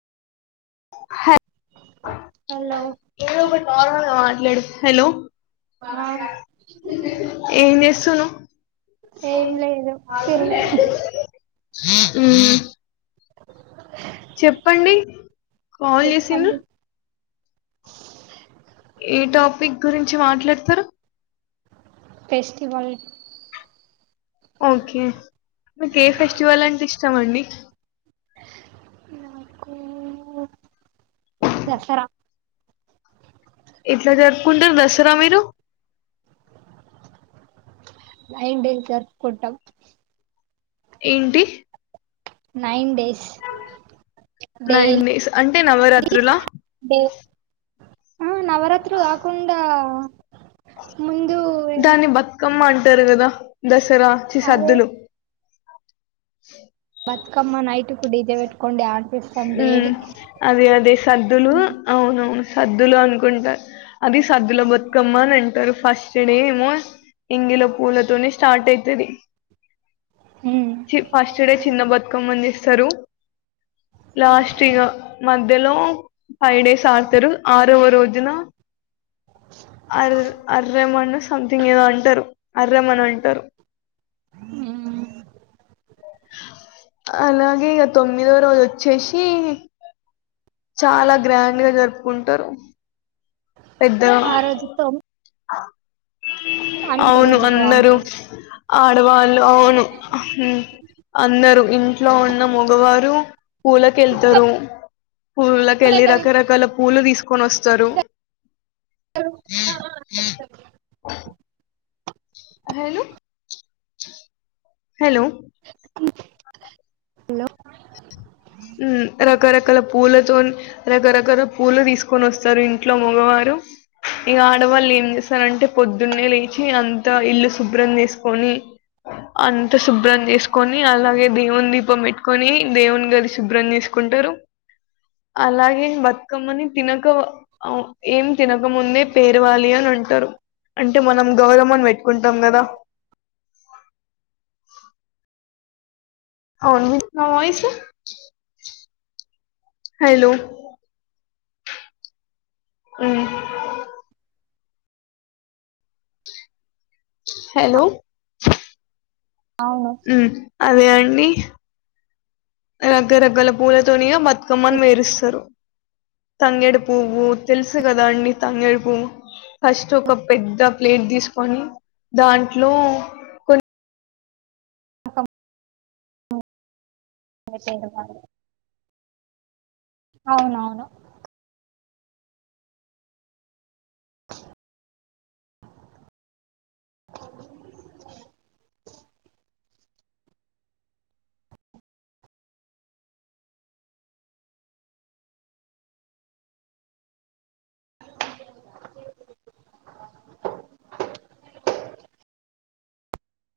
hello hello బ సను తిరు హ్మ్ కాల్ చేసిన్రు చెప్పండి ఏ టాపిక్ గురించి మాట్లాడతరు ఫెస్టివల్ ఓకే మీకు ఏ ఫెస్టివల్ అంటే ఇష్టం అండి నాకు దసరా ఎట్లా జరుపుకుంటారు దసరా మీరు నైన్ డేస్ జరుపుకుంటాం ఏంటి nine days nine daily days అంటే నవరాత్రులా [unintelligible] ఆ నవరాత్రు కాకుండా ముందు దాన్ని బతుకమ్మ అంటారు కదా దసరా చి అదే సద్దులు బతుకమ్మ నైట్ కు డి జె పెట్టుకుని డాన్స్ ఉ అదే అదే సద్దులు అవునా సద్దులు అనుకుంటా అది సద్దుల బతుకమ్మ అని అంటారు ఫస్ట్డే ఏమో ఎంగిల పూలతోనే స్టార్ట్ అవుతది ఉమ్ ఫస్ట్ డే చిన్న బతుకమ్మని చేస్తారు లాస్ట్ ఇగా మధ్యలో ఫైవ్ డేస్ ఆడతారు ఆరోవ రోజు రోజున ఆరోజు అర్రం అని సంథింగ్ ఏదో అంటారు అర్రమ అని అంటారు అలాగే ఇగ తొమ్మిదో రోజు వచ్చేసి చాలా గ్రాండ్ గా జరుపుకుంటారు ఆరోజు [unintelligible] ఆ అవును రోజు అందరూ బాగుంటాయి ఆడవాళ్ళు అవును అందరు ఇంట్లో ఉన్న మగవారు పూలకెళ్తరు పూల కెళ్ళి రకరకాల పూలు తీసుకొని వస్తారు [unintelligible] హలో హలో హలో హ్మ్ రకరకాల పూలతోన్ రకరకాల పూలు తీసుకొని వస్తారు ఇంట్లో మగవారు ఇక ఆడవాళ్ళు ఏం చేస్తారంటే పొద్దున్నే లేచి అంతా ఇల్లు శుభ్రం చేసుకొని అంత శుభ్రం చేసుకొని అలాగే దేవుని దీపం పెట్టుకొని దేవుని గది శుభ్రం చేసుకుంటరు అలాగే బతుకమ్మని తినక ఏం తినకముందే పేరవాలి అని అంటారు అంటే మనం గౌరమ్మని పెట్టుకుంటాం కదా అ అవున నా వాయిస్ హలో హ్మ్ హలో అవును ఉమ్ అదే అండి రకరకాల పూలతోని ఇగ బతుకమ్మని పేరుస్తారు తంగేడు పువ్వు తెలుసు కదా అండి తంగేడు పువ్వు ఫస్ట్ ఒక పెద్ద ప్లేట్ తీసుకొని దాంట్లో కొ అవునవును